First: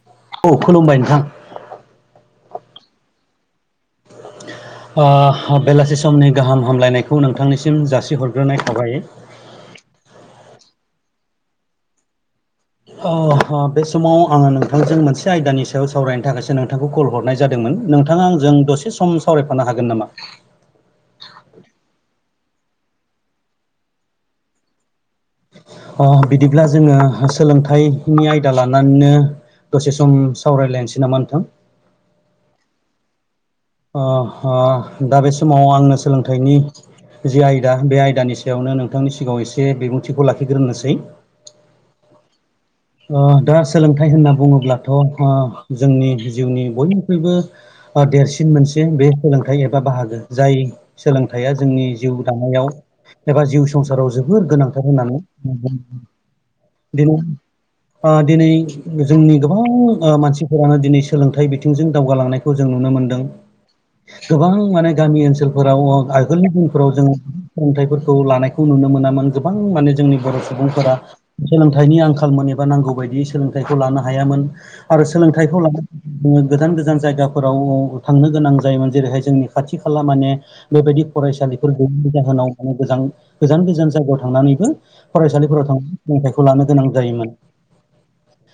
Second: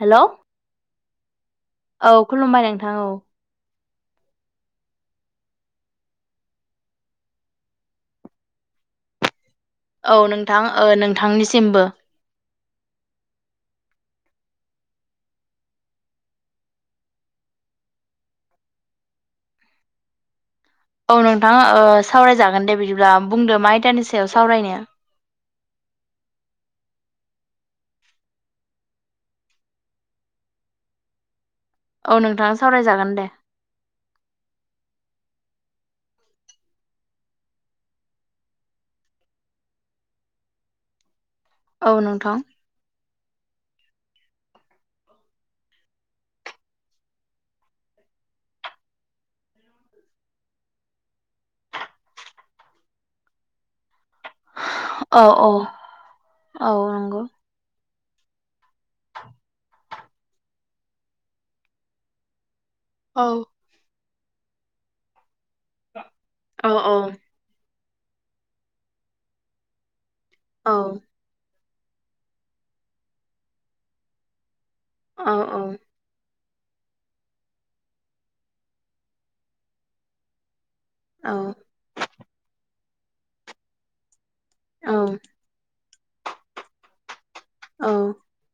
हेल'। औ खुलुमबाय नोंथां। औ खुलुमबाय नोंथां औ। ओ बेलासि समनि गाहाम हामलायनायखौ नोंथांनिसिम जासिहरग्रोनाय थाबाय। औ नोंथां ओ नोंथांनिसिमबो। अह बे समाव आङो नोंथांजों मोनसे आयदानि सायाव सावरायनो थाखायसो नोंथांखौ कल हरनाय जादोंमोन। नोंथाङा आंजों दसे सम सावरायफानो हागोन नामा? औ नोंथाङा ओ सावरायजागोन दे बिदिब्ला बुंदो मा आयदानि सायाव सावरायनो। अह बिदिब्ला जोङो सोलोंथाइनि आयदा लानानैनो दसे सम सावरायलायनोसै नामा नोंथां? औ नोंथां सावरायजागोन दे। ओह दा बे समाव आंनो सोलोंथाइनि जि आयदा बे आयदानि सायावनो नोंथांनि सिगाङाव एसे बिबुंथिखौ लाखिग्रोनोसै। औ नोंथां। ओ दा सोलोंथाइ होनना बुङोब्लाथ' ओ जोंनि जिउनि बयनिख्रुइबो ओ देरसिन मोनसे बे सोलोंथाइ एबा बाहागो जाय सोलोंथाइया जोंनि जिउ दानायाव एबा जिउ संसाराव जोबोर गोनां थार औ होननानै औ औ नंगौ [unintelligible] ओ दिनै जोंनि गोबां ओ मानसि फोरानो दिनै सोलोंथाइ बिथिंजों दावगालांनायखौ जों नुनो मोनदों। औ गोबां माने गामि ओनसोलफोराव ओ आगोलनि औ दिनफोराव औ जोङो सोलोंथाइफोरखौ लानायखौ नुनो मोनामोन। गोबां माने जोंनि बर' औ सुबुंफोरा सोलोंथाइनि आंखालमोन एबा नांगौ बायदियै सोलोंथाइखौ लानो हायामोन आरो औ सोलोंथाइखौ औ लानो जोङो गोजान गोजान जायगाफोराव थांनो गोनां जायोमोन जेरैहाय जोंनि खाथि खाला माने बेबायदि औ फरायसालिफोर गैयैनि जाहोनाव माने गोजां गोजान गोजान जायगायाव थांनानैबो औ फरायसालिफोराव थांनानै सोलोंथाइखौ लानो गोनां जायोमोन। औ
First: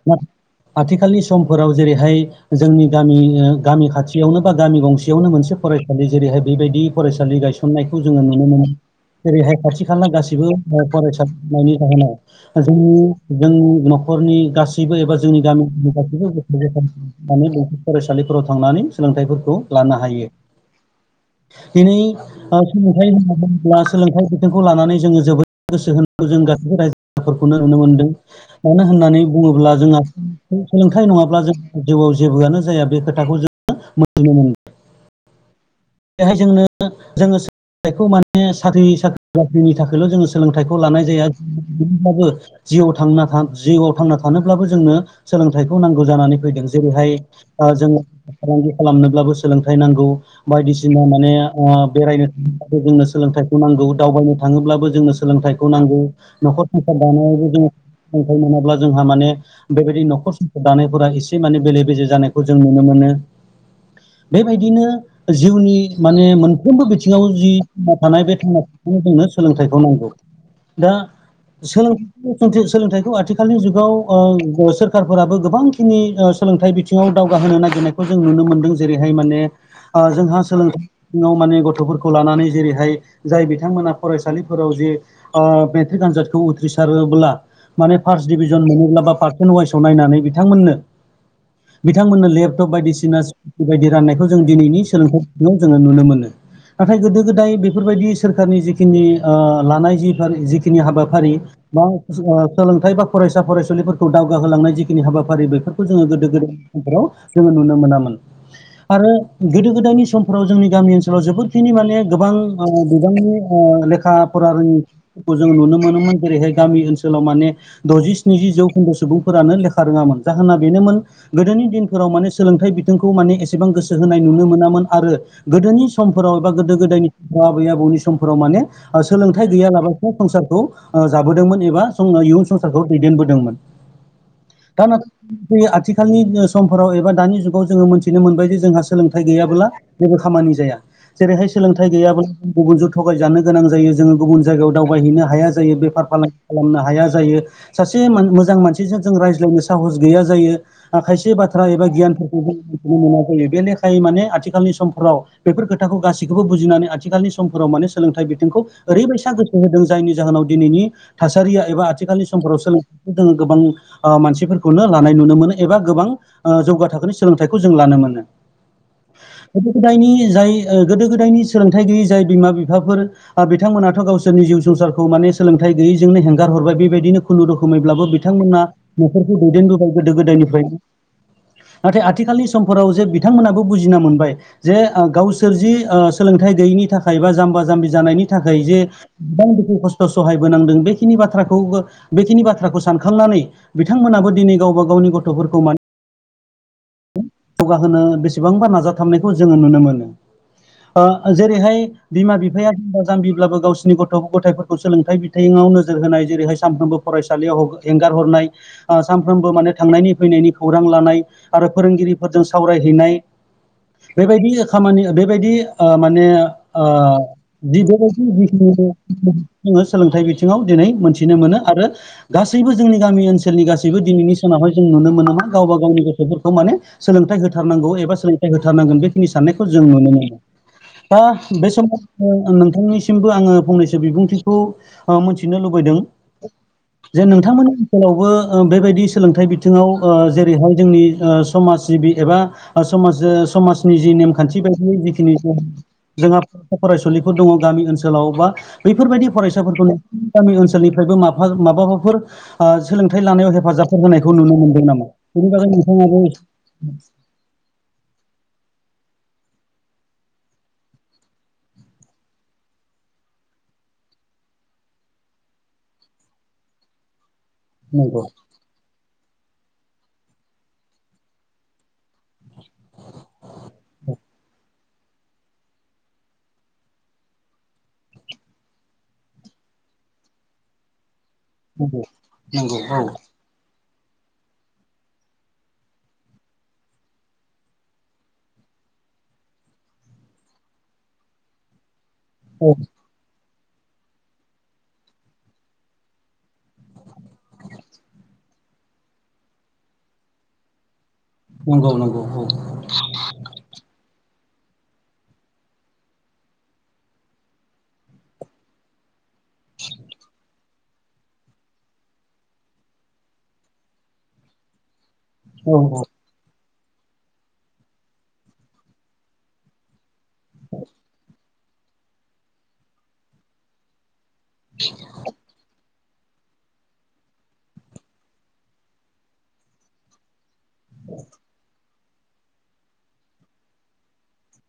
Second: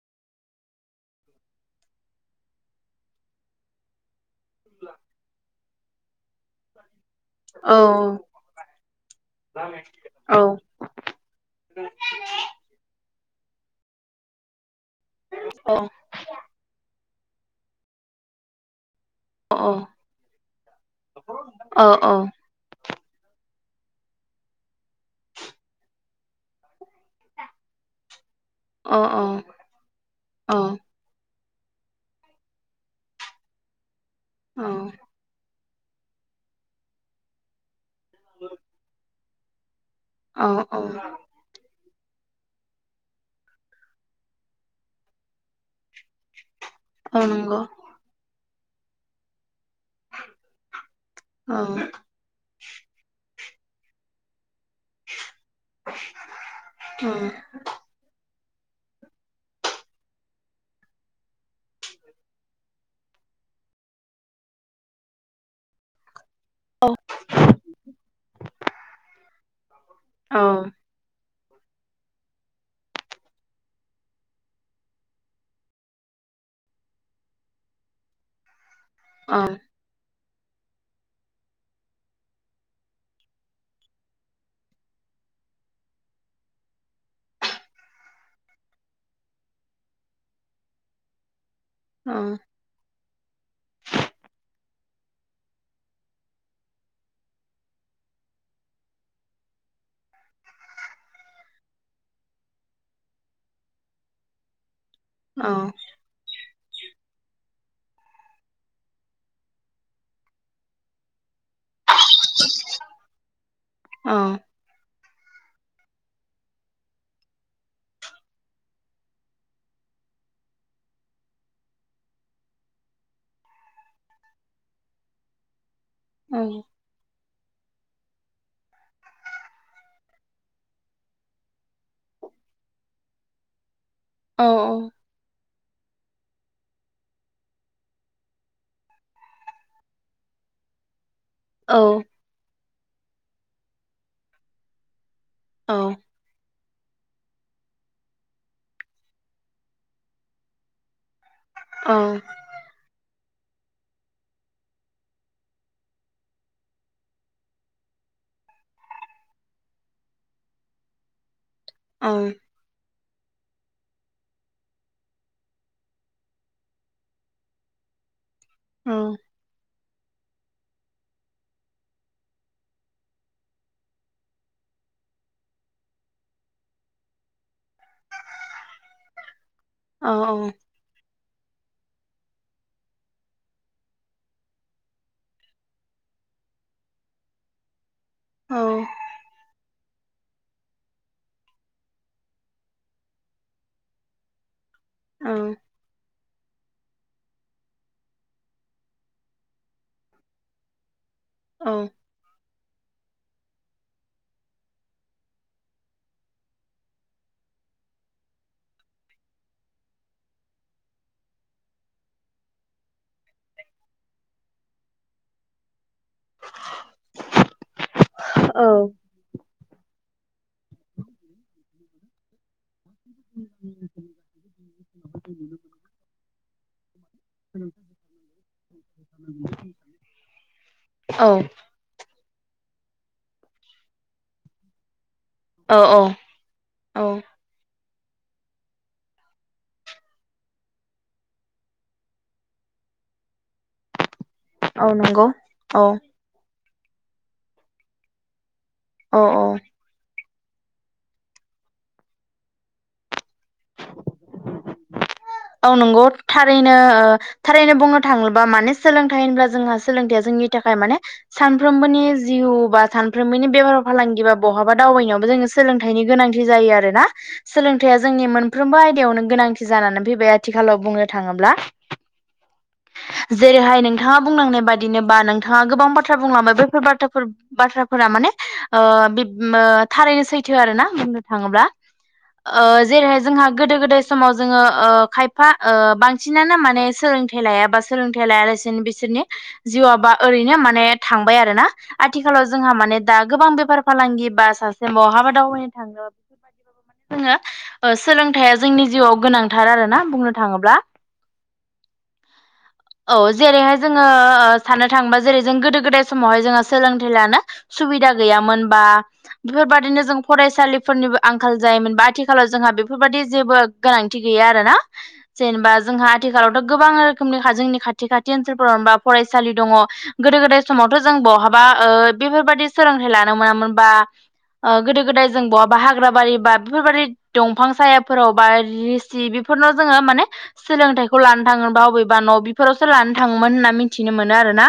[unintelligible] आथिखालनि समफोराव जेरैहाय जोंनि गामि ओ गामि खाथि थियावनो बा गामि गंसेयावनो मोनसे फरायसालि जेरैहाय बेबायदि फरायसालि औ गायसननायखौ जोङो नुनो मोनो। जेरैहाय खाथि खाला गासिबो म फरायसा जायनि जाहोनाव जोंनि जोंनि न'खरनि गासैबो एबा जोंनि औ गामिनि [inaudible] फरायसालिफोराव थांनानै सोलोंथाइफोरखौ लानो हायो। औ दिनै ओ सोलोंथाइ होनना बुङोब्ला सोलोंथाइ बिथिंखौ लानानै जोङो जोबोद गोसो होनांगौ जों गासैबो रायजो फोरखौनो नुनो मोनदों। मानो होननानै बुङोब्ला जोंहा सोलोंथाय नङाब्ला जों जिउआव जेबोआनो जाया बे खोथाखौ जोङो मिथिनो मोनो। औ। बेहाय जोंनो जोङो सोलोंथाइखौ माने साख्रि साख्रि बाख्रिनि थाखायल' जोङो औ सोलोंथाइखौ औ लानाय जाया [unintelligible] ब्लाबो जिउ थांना थानो जिउआव थांना थानोब्लाबो जोंनो सोलोंथाइखौ नांगौ जानानै फैदों। जेरैहाय औ नंगौ ओ जोङो फालांगि खालामनोब्लाबो सोलोंथाइ नांगौ। बायदिसिना माने औ ओ बेरायनो थाङोब्लाबो जोंनो सोलोंथाइखौ नांगौ दावबायनो थाङोब्लाबो जोंनो सोलोंथाइखौ नांगौ न'खर संसार दानायावबो जोङो सोलोंथाइ मोनाब्ला जोंहा माने बेबायदि न'खर संसार दानायफोरा एसे माने बेले बेजे जानायखौ जों नुनो मोनो। बेबायदिनो जिउनि माने मोन मोनफ्रोमबो बिथिङाव जि थांना थानाय बे [unintelligible] जोंनो सोलोंथाइखौ नांगौ। औ दा [unintelligible] सोलोंथाइखौ आथिखालनि जुगाव सोरखारफोराबो गोबां जिखिनि ओ सोलोंथाइ बिथिङाव दावगाहोनो नागिरनायखौ जों नुनो मोनदों जेरैहाय माने ओ जोंहा सोलोंथाइ सिङाव माने गथ'फोरखौ लानानै जेरैहाय जाय बिथांमोना फरायसालिफोराव जे ओ मेट्रिक आनजादखौ उथ्रिसारोब्ला माने फार्स्ट डिभिजन मोनोब्ला बा पारसेन्ट वाइसाव नायनानै बिथांमोननो औ बिथांमोननो लेपटप बायदिसिना स्कुटि बायदि राननायखौ जों दिनैनि सोलोंथाइ बिथिङाव जोङो नुनो मोनो‌। नाथाय गोदो गोदाय बेफोरबायदि सोरखारनि जिखिनि ओ लानाय जि जिखिनि हाबाफारि बा ओ सोलोंथाइ बा फरायसा फरायसुलिफोरखौ दावगाहोलांनाय जि खिनि हाबाफारि औ बेफोरखौ जोङो गोदो गोदायनिफोराव जोङो नुनो मोनामोन आरो गोदो गोदायनि समाव जों गामि ओनसोलाव जोबोद बेखिनि माने गोबां ओ बिबांनि लेखा फरा रोङि फोरखौ जों नुनो मोनोमोन जेरैहाय गामि ओनसोलाव माने द'जि स्निजि जौखोन्दो सुबुंफोरानो लेखा रोङामोन जाहोना बेनोमोन गोदोनि दिनफोराव माने सोलोंथाइ बिथिंखौ माने एसेबां गोसो होनाय नुनो मोनामोन आरो गोदोनि समफोराव एबा औ गोदो गोदायनि समाव आबै आबौनि समफोराव माने ओ सोलोंथाइ गैयालाबासिनो संसारखौ ओ जाबोदोंमोन एबा जों इयुन संसारखौ दैदेनबोदोंमोन। औ दा नाथाय आथिखालनि समफोराव एबा दानि जुगाव जोङो मोनथिनो मोनबायदि जोंहा सोलोंथाइ गैयाबोला जेबो खामानि जाया जेरैहाय सोलोंथाइ औ गैयाब्ला गुबुनजों थगायजानो गोनां जायो जोङो गुबुन जायगायाव दावबायहैनो हाया जायो औ बेफार फालांगि खालामनो हाया जायो। सासे मोन मोजां मानसिजों जों रायज्लायनो साहस गैया जायो। ओ खायसे बाथ्रा एबा औ गियानफोरखौ जों बेखौनो मोनै जायो बे लेखायै माने आथिखालनि समफोराव बेफोर खोथाखौ गासैखौबो बुजिनानै आथिखालनि समफोराव माने सोलोंथाइ बिथिंखौ ओरैबायसा गो सो होदों जायनि जाहोनाव दिनैनि थासारिया एबा औ आथिखालनि समफोराव सोलोंथाइखौ जोङो गोबां ओ मानसिफोरखौनो लानाय नुनो मोनो एबा गोबां ओ जौगा थाखोनि सोलोंथाइखौ जों लानो मोनो। औ। गोदो गोदायनि जाय ओ गोदो गोदायनि सोलोंथाइ गैयि जाय बिमा बिफाफोर ओ बिथांमोनाथ' गावसोरनि जिउ संसारखौ माने सोलोंथाइ गैयिजोंनो हेंगार हरबाय बेबायदिनो खुनुरुखुमैब्लाबो बिथांमोना न'खरखौ दैदेनबो बाय औ गोदो गोदायनिफ्राय। नाथाय आथिखालनि समफोराव जे बि थांमोनाबो बुजिना मोनबाय ओ जे गावसोर जि सोलोंथाइ गैयैनि थाखाय बा जाम्बा जाम्बि जानायनि औ थाखाय जे गोबां दुखु खस्थ' सहायबोनांदों बेखिनि बाथ्राखौ बेखिनि बाथ्राखौ सानखांनानै बिथांमोनाबो दिनै गावबागाव गावनि औ गथ'फोरखौ मान जौगाहोनो बेसेबांबा नाजाथाबनायखौ जोङो नुनो मोनो। जेरैहाय बिमा बिफाया जाम्बा जाम्बिब्लाबो गावसिनि गथ' गथायफोरखौ सोलोंथाइ बिथिाइङाव नोजोर होनाय जेरैहाय सानफ्रोमबो फरायसालियाव हेंगार हरनाय सानफ्रोमबो माने थांनायनि फैनायनि खौरां लानाय आरो फोरोंगिरिफोरजों सावरायहैनाय बेबायदि खामानि बेबायदि ओ माने ओ जि बेबायदिखिनि जोङो सोलोंथाइ बिथिङाव दिनै मोन्थिनो मोनो आरो गासैबो जोंनि गामि ओनसोलनि गासैबो दिनैनि सानावहाय जों नुनो मोनामा, गावबा गावनि गथ'फोरखौ माने सोलोंथाइ होथारनांगौ एबा सोलोंथाइ होथारनांगोन बेखिनि साननायखौ जों नुनो मोनो। दा बे समाव नोंथांनिसिमबो आङो फंनैसो बिबुंथिखौ ओ मोनथि नो औ लुबैदों औ जे नोंथांमोना खोलावबो ओ बेबायदि सोलोंथाइ बिथिङाव ओ जेरैहाय जोंनि ओ समाज जिबि एबा ओ समाजो समाजनि जि नेमखान्थि औ बायदियै नंगौ जिखिनि औ जोंहा फरायसुलिफोर दङ गामि ओनसोलाव बा औ बैफोरबायदि औ फरायसाफोरखौनो गामि ओनसोलनिफ्रायबो माफा माबाबाफोर ओ सोलोंथाइ लानायाव हेफाजाबफोर होनायखौ नुनो मोनदों नामा? बेनि औ बागै नंगौ नोंथाङाबो थारैनो ओ थारैनो बुंनो थाङोब्ला माने सोलोंथाइ होनब्ला जोंहा सोलोंथाइया जोंनि थाखाय माने सानफ्रोमबोनि जिउ बा सानफ्रोमबोनि बेफार फालांगि बा बहाबा दावबायनायावबो जोंनो सोलोंथाइनि गोनांथि जायो आरोना। सोलोंथाइया जोंनि मोनफ्रोमबो आयदायावनो गोनांथि जानानै फैबाय आथिखालाव बुंनो थाङोब्ला। जेरैहाय नोंथाङा बुंलांनाय बाद बिदिनोबा नोंथाङा गोबां बाथ्रा बुंलांबाय बेफोर बाथ्राफोर बाथ्राफोरा माने ओ बेब ओ थारैनो सैथो आरो ना। थाङोब्ला ओ जेरैहाय जोंहा गोदो गोदाय समाव जोङो ओ खायफा ओ बांसिनानो माने सोलोंथाइ लायाबा सोलोंथाइ लायालासेनो बिसोरनि जिउआबा ओरैनो माने थांबाय आरोना, आथिखालाव जोंहा माने दा गोबां बेफार फालांगि बा सासे बहाबा दावबायनो थाङो जोङो ओ सोलोंथाइया जोंनि जिउआव गोनांथार आरो ना बुंनो थाङोब्ला। नगौ नंगौ औ। औ जेरैहाय जोङो ओ साननो थाङोबा जेरै जों गोदो गोदाय समावहाय जोंहा सोलोंथाइ लानो सुबिदा गैयामोन बा बेफोरबायदिनो जों फरायसालिफोरनिबो आंखाल जायोमोन बा आथिखालाव जोंहा बेफोरबायदि जेबो गोनांथि गैया आरोना। जेनोबा औ जोंहा आथिखालावथ' गोबां रोखोमनि हा जोंनि खाथि खाथि ओनसोलफोरावबा जेनोबा फरायसालि दङ। गोदो गोदाय समावथ' जों बहाबा बेफोरबायदि सोलोंथाइ लानो मोनामोन बा गोदो गोदाय जों बहाबा हाग्रा बारि बा बेफोरबाददि दंफां सायाफोराव बा रिसि बेफोरनाव जोङो माने सोलोंथाइखौ लानो थाङोबा अबेबा न' बेफोरावसो लानो थाङोमोन होनना मिथिनो मोनो आरोना।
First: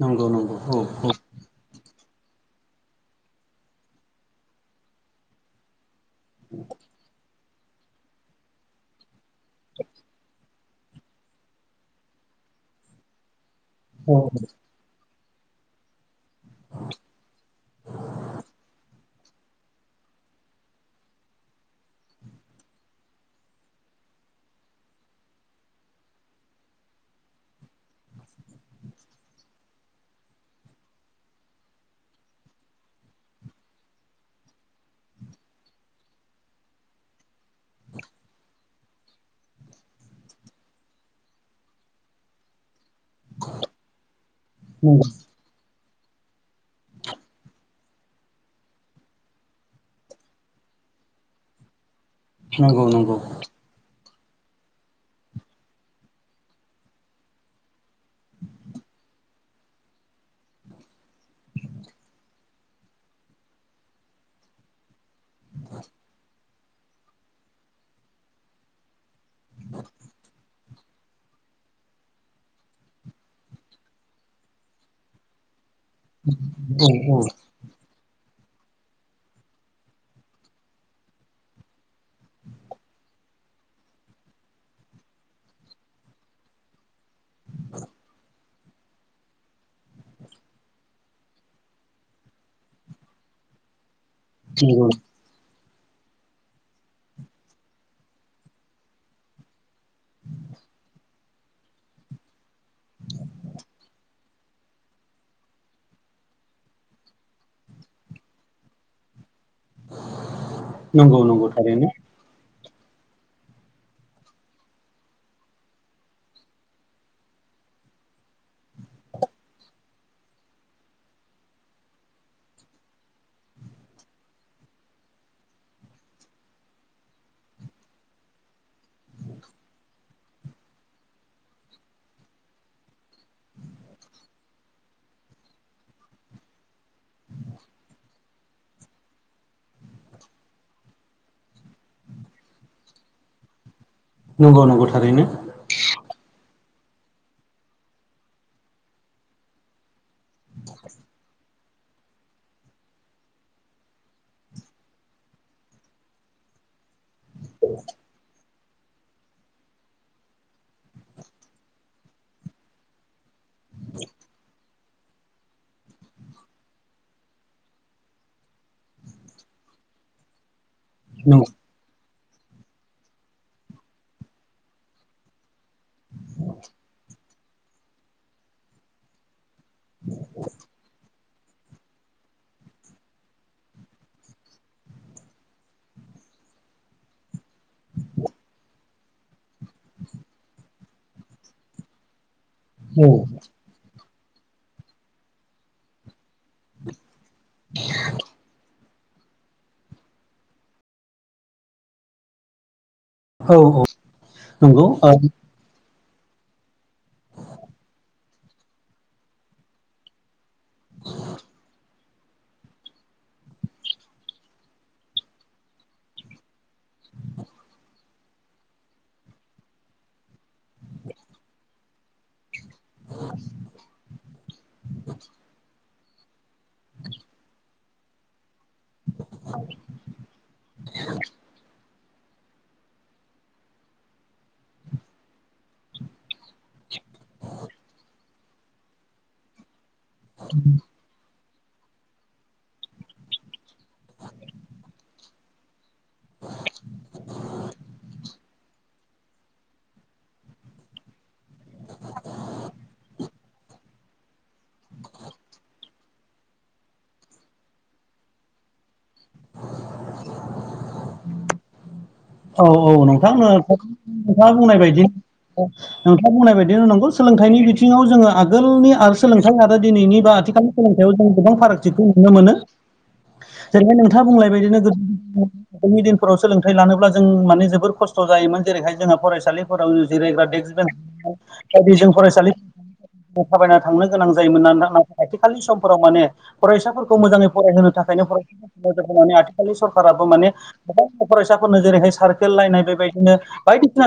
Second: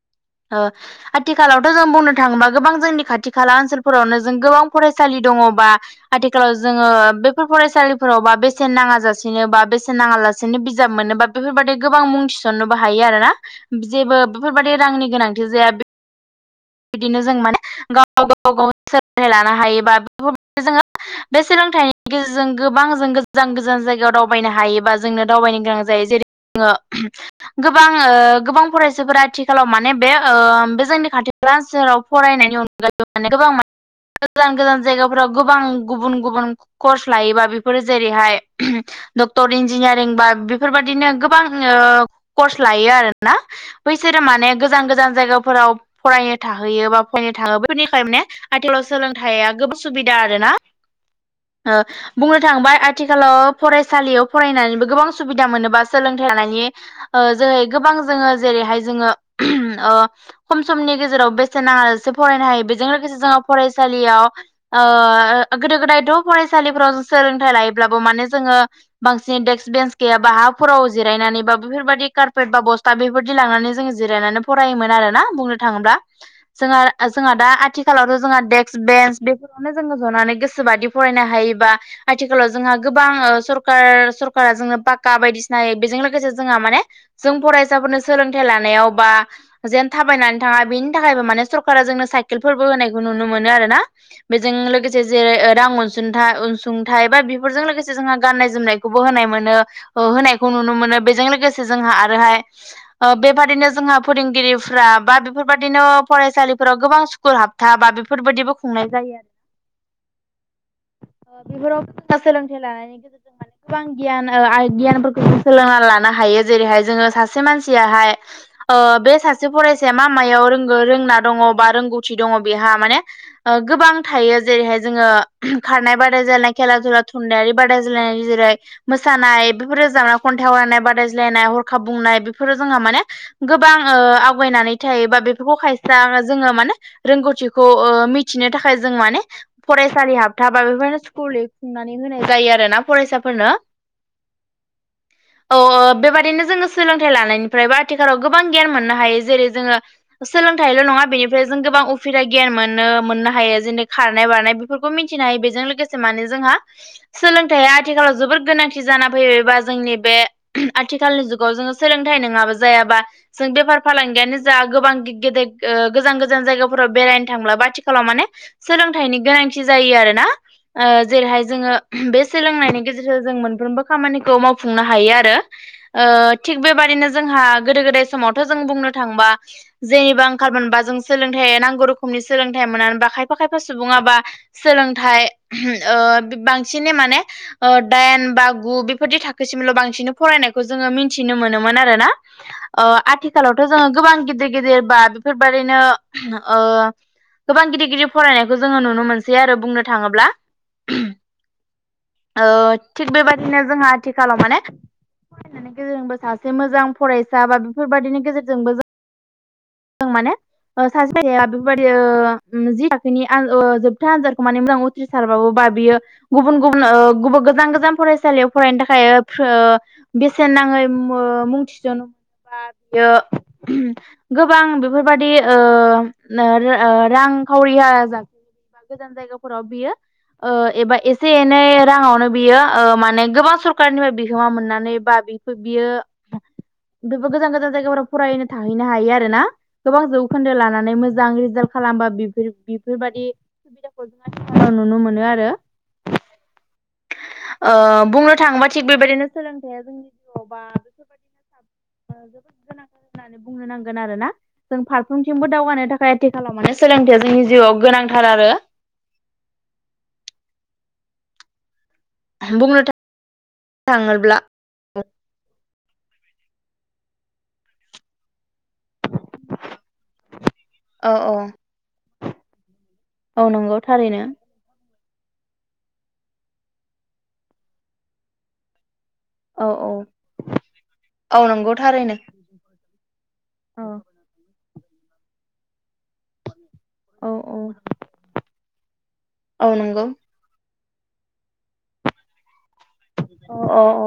नंगौ नंगौ ओ औ आथिखालावथ' जों बुंनो थाङोबा गोबां जोंनि खाथि खाला ओनसोलफोरावनो जों गोबां फरायसालि दङबा आथिखालाव जोङो बेफोर फरायसालिफोराव बा बेसेन नाङा जासेनो बा बेसेन नाङा लासे सेननि बिजाब मोनोबा बेफोरबायदि गोबां मुं थिसननोबो हायो आरोना। औ जेबो बेफोर रांनि गोनांथि जाया बे बिदिनो जों माने गाव गाव गाव सोलोंथाइ लानो हायोबा बेफोरबाय जोङो बे सोलोंथाइनि गेजेरजों गोबां जों गोजान गोजान जायगायाव दावबायनो हायोबा जोंनो दावबायनो गोनां जायो जेरै ओ गोबां ओ गोबां फरायसाफोरा आथिखालाव माने बे ओ बे जोंनि खाथि [unintelligible] फरायनायनि अनगायै माने गोबां मा गोजान गोजान जायगाफोराव गोबां गुबुन गुबुन कर्स लायोबा बेफोरो जेरैहाय [unintelligible] डक्टर इन्जिनियारिं बा बेफोरबादिनो गोबां ओ कर्स लायो आरो ना बैसोरो माने गोजान गोजान जायगाफोराव फरायनो थाहैयो बा फरायनो थाङो [unintelligible] माने आथिखालाव सोलोंथाया गोबां सुबिदा आरो ना? ओ बुंनो थाङोबा नंगौ नंगौ आथिखालाव फरायसालियाव फरायनानैबो गोबां सुबिदा मोनोबा सोलोंथाइ लानायनि ओ जेरै गोबां जोङो जेरैहाय जोङो ओ खम समनि गेजेराव बेसेन नाङालासे फरायनो हायो बेजों लोगोसे जोङो फरायसालियाव ओ गोदो गोदायथ' फरायसालिफोराव सोलोंथाइ लायोब्लाबो माने जोङो बांसिन डेक्स्स बेन्स गैयाबा हाफोराव जिरायनानै बा बेफोरबायदि कार्पेट बा बस्था बेफोरदि लांनानै जोङो जिरनानै फरायोमोन आरोना बुंनो थाङोब्ला जोंहा औ औ जोंहा दा आथिखालावथ' जोंहा डेक्स बेन्स बेफोरावनो जोङो जनानै गोसोबादि फरायनो हायोबा आथिखालाव जोंहा गोबां सरखार सरकारा जोंनो पाक्का बायदिसिना बेजों लोगोसे जोंहा माने जों फरायसाफोरनो सोलोंथाइ लानायाव बा जेन थाबायनानै थाङा बेनि थाखायबो माने सरकारा जोंनो साइकेलफोरबो होनायखौ नुनो मोनो आरोना। बेजों औ नंगौ औ नंगौ लोगोसे जेरै रां अनसुंथाइ अनसुंथाइ बा बेफोरजों लोगोसे जोंहा गाननाय जोमनायखौबो होनाय मोनो। होनायखौ नुनो मोनो। बेजों लोगोसे जोंहा आरोहाय बेबादिनो जोंहा फोरोंगिरि उफ्रा बा बेफोरबायाददिनो फरायसालिफोराव गोबां स्कुल हाबथा बा बेफोरबायदिबो खुंनाय जायो नंगौ नंगौ थारैनो [inaudible] गोबां गियान गियानफोरखौ जों सोलोंनानै लानो हायो जेरैहाय जोङो सासे मानसियाहाय [inaudible] सासे फरायसाया मा मायाव रोंगो रोंना दङ बा रोंगौथि दङ बेहा माने गोबां थायो जेरैहाय जोङो खारनाय बादायलायनाय खेला दुला थुनलाइयारि बादाय जायनाय जेरै मोसानाय बेफोरो जाने खन्थाइ आवरायनाय बादायज्लायनाय हरखाब बुंनाय बेफोरो जोंहा माने गोबां ओ आवगायनानै थायो बा बेफोरखौ खायसा जोङो माने रोंगौथिखौ मिथिनो थाखाय जों माने फरायसालि हाबथाबा बेफोरनो स्कुल खुंनानै होनाय जायो आरो ना फरायसाफोरनो नंगौ नंगौ थारैनो औ ओ बेबादिनो जोङो सोलोंथाइ लानायनिफ्राय बा आथिखालाव गोबां गियान मोननो हायो जेरै जोङो सोलोंथाइल' नङा बेनिफ्राय जों गोबां उफेरा गियान मोनो मोननो हायो जेनै खारनाय बारनाय बेफोरखौ मिथिनो हायो बेजों लोगोसे माने जोंहा सोलोंथाइया आथिखालाव जोबोर गोनांथि जाना फैयोबा जोंनि बे आथिखालनि जुगाव जोङो सोलोंथाइ नङाबो जायाबा जों बे फालांगियानो जा गोबां गेदेर गोजान गोजान जायगाफोराव बेरायनो थांब्लाबो आथिखालाव माने सोलोंथाइनि गोनांथि जायो आरोना। जेरैहाय नंगौ जोङो बे सोलोंनायनि गेजेरजों जों मोनफ्रोमबो खामानिखौ मावफुंनो हायो आरो। ओ थिग बेबादिनो जोंहा गोदो गोदाय समावथ' जों बुंनो थांबा जेनेबा आंखाल मोनबा जों सोलोंथाइ नांगौ रोखोमनि सोलोंथाइ मोननानै बा खायफा खायफा सुबुङाबा सोलोंथाइ बांसिनै माने ओ दाइन बा गु बेफोरदि थाखोसिमल' बांसिन फरायनायखौ जोङो मिथिनो मोनोमोन आरो ना औ आथिखालावथ' जोङो गोबां गिदिर गिदिर बा बेफोरबायदिनो ओ गोबां गिदिर गिदिर फरायनायखौ जोङो नुनो मोन बै आरो बुंनो थाङोब्ला। ओ थिग औ बेबायदिनो औ जोंहा आथिखालाव माने नंगौ ओ नानै गेजेरजोंबो सासे मोजां फरायसा बा बेफोरबायदिनो गेजेरजोंबो जों माने सासे जायगाया बेफोरबायदि जि थाखोनि ओ जोबथा आनजादखौ माने मोजां उथ्रिसारबाबो बियो गुबुन गुबुन ओ गुब गोजान गोजान फरायसालियाव फरायनो थाखाय ओ बेसेन नाङै ओ मुं थिसनो [unintelligible] गोबां बेफोरबादि ओ [unintelligible] रांखावरिया ज बा गोजान जायगाफोराव बियो ओ एबा एसे एनै राङावनो बियो माने गोबां सरखारनिफ्राय बिहोमा मोननानै बा बि बियो बेबो गोजान गोजान जायगाफोराव फरायनो थाहैनो हायो आरोना गोबां जौखोन्दो लानानै मोजां रिजाल्ट खालामबा बेफोर बेफोरबायादि [unintelligible] नुनो मोनो आरो। ओ बुंनो थाङोबा थिग बेबायदिनो सोलोंथाया जोंनि जिउआव बा [inaudible] माने बुंनो नांगोन आरोना। जों फारफ्रोमथिंबो दावगानो थाखाय आथिखालाव माने सोलोंथाया जोंनि जिउआव गोनांथार आरो। [inaudible] औ बुंनो औ नोंथांनो थाङोब्ला नोंथाङा बुंनाय बायदि नोंथाङा बुंनाय बायदिनो नांगौ सोलोंथाइनि बिथिङाव जोङो आगोलनि आरो सोलोंथाइ आरो दिनैनि बा आथिखालनि सोलोंथाइयाव औ जों औ गोबां फारागथिखौ नुनो मोनो औ नंगौ जेरैहाय थारैनो नोंथाङा बुंनाय बायदिनो गोदो जोंनि दिनफोराव सोलोंथाइ लानोब्ला जों माने जोबोर खस्थ' जायोमोन जेरैहाय जोंहा फरायसालि औ औ [unintelligible] जिरायग्रा देक्स औ नंगौ बेन्स जों थारैनो फरायसालियाव थाबायना औ थांनो गोनां जायोमोन [unintelligible] आथिखालनि समफोराव माने फरायसाफोरखौ औ मोजाङै औ फरायहोनो थाखायनो फराय नोजोर होनानै औ आथिखालाव नंगौ सरखाराबो माने गोबां फरायसाफोरनो जेरैहाय साइकेल राननाय बेबायदि नो औ औ बायदिसिना औ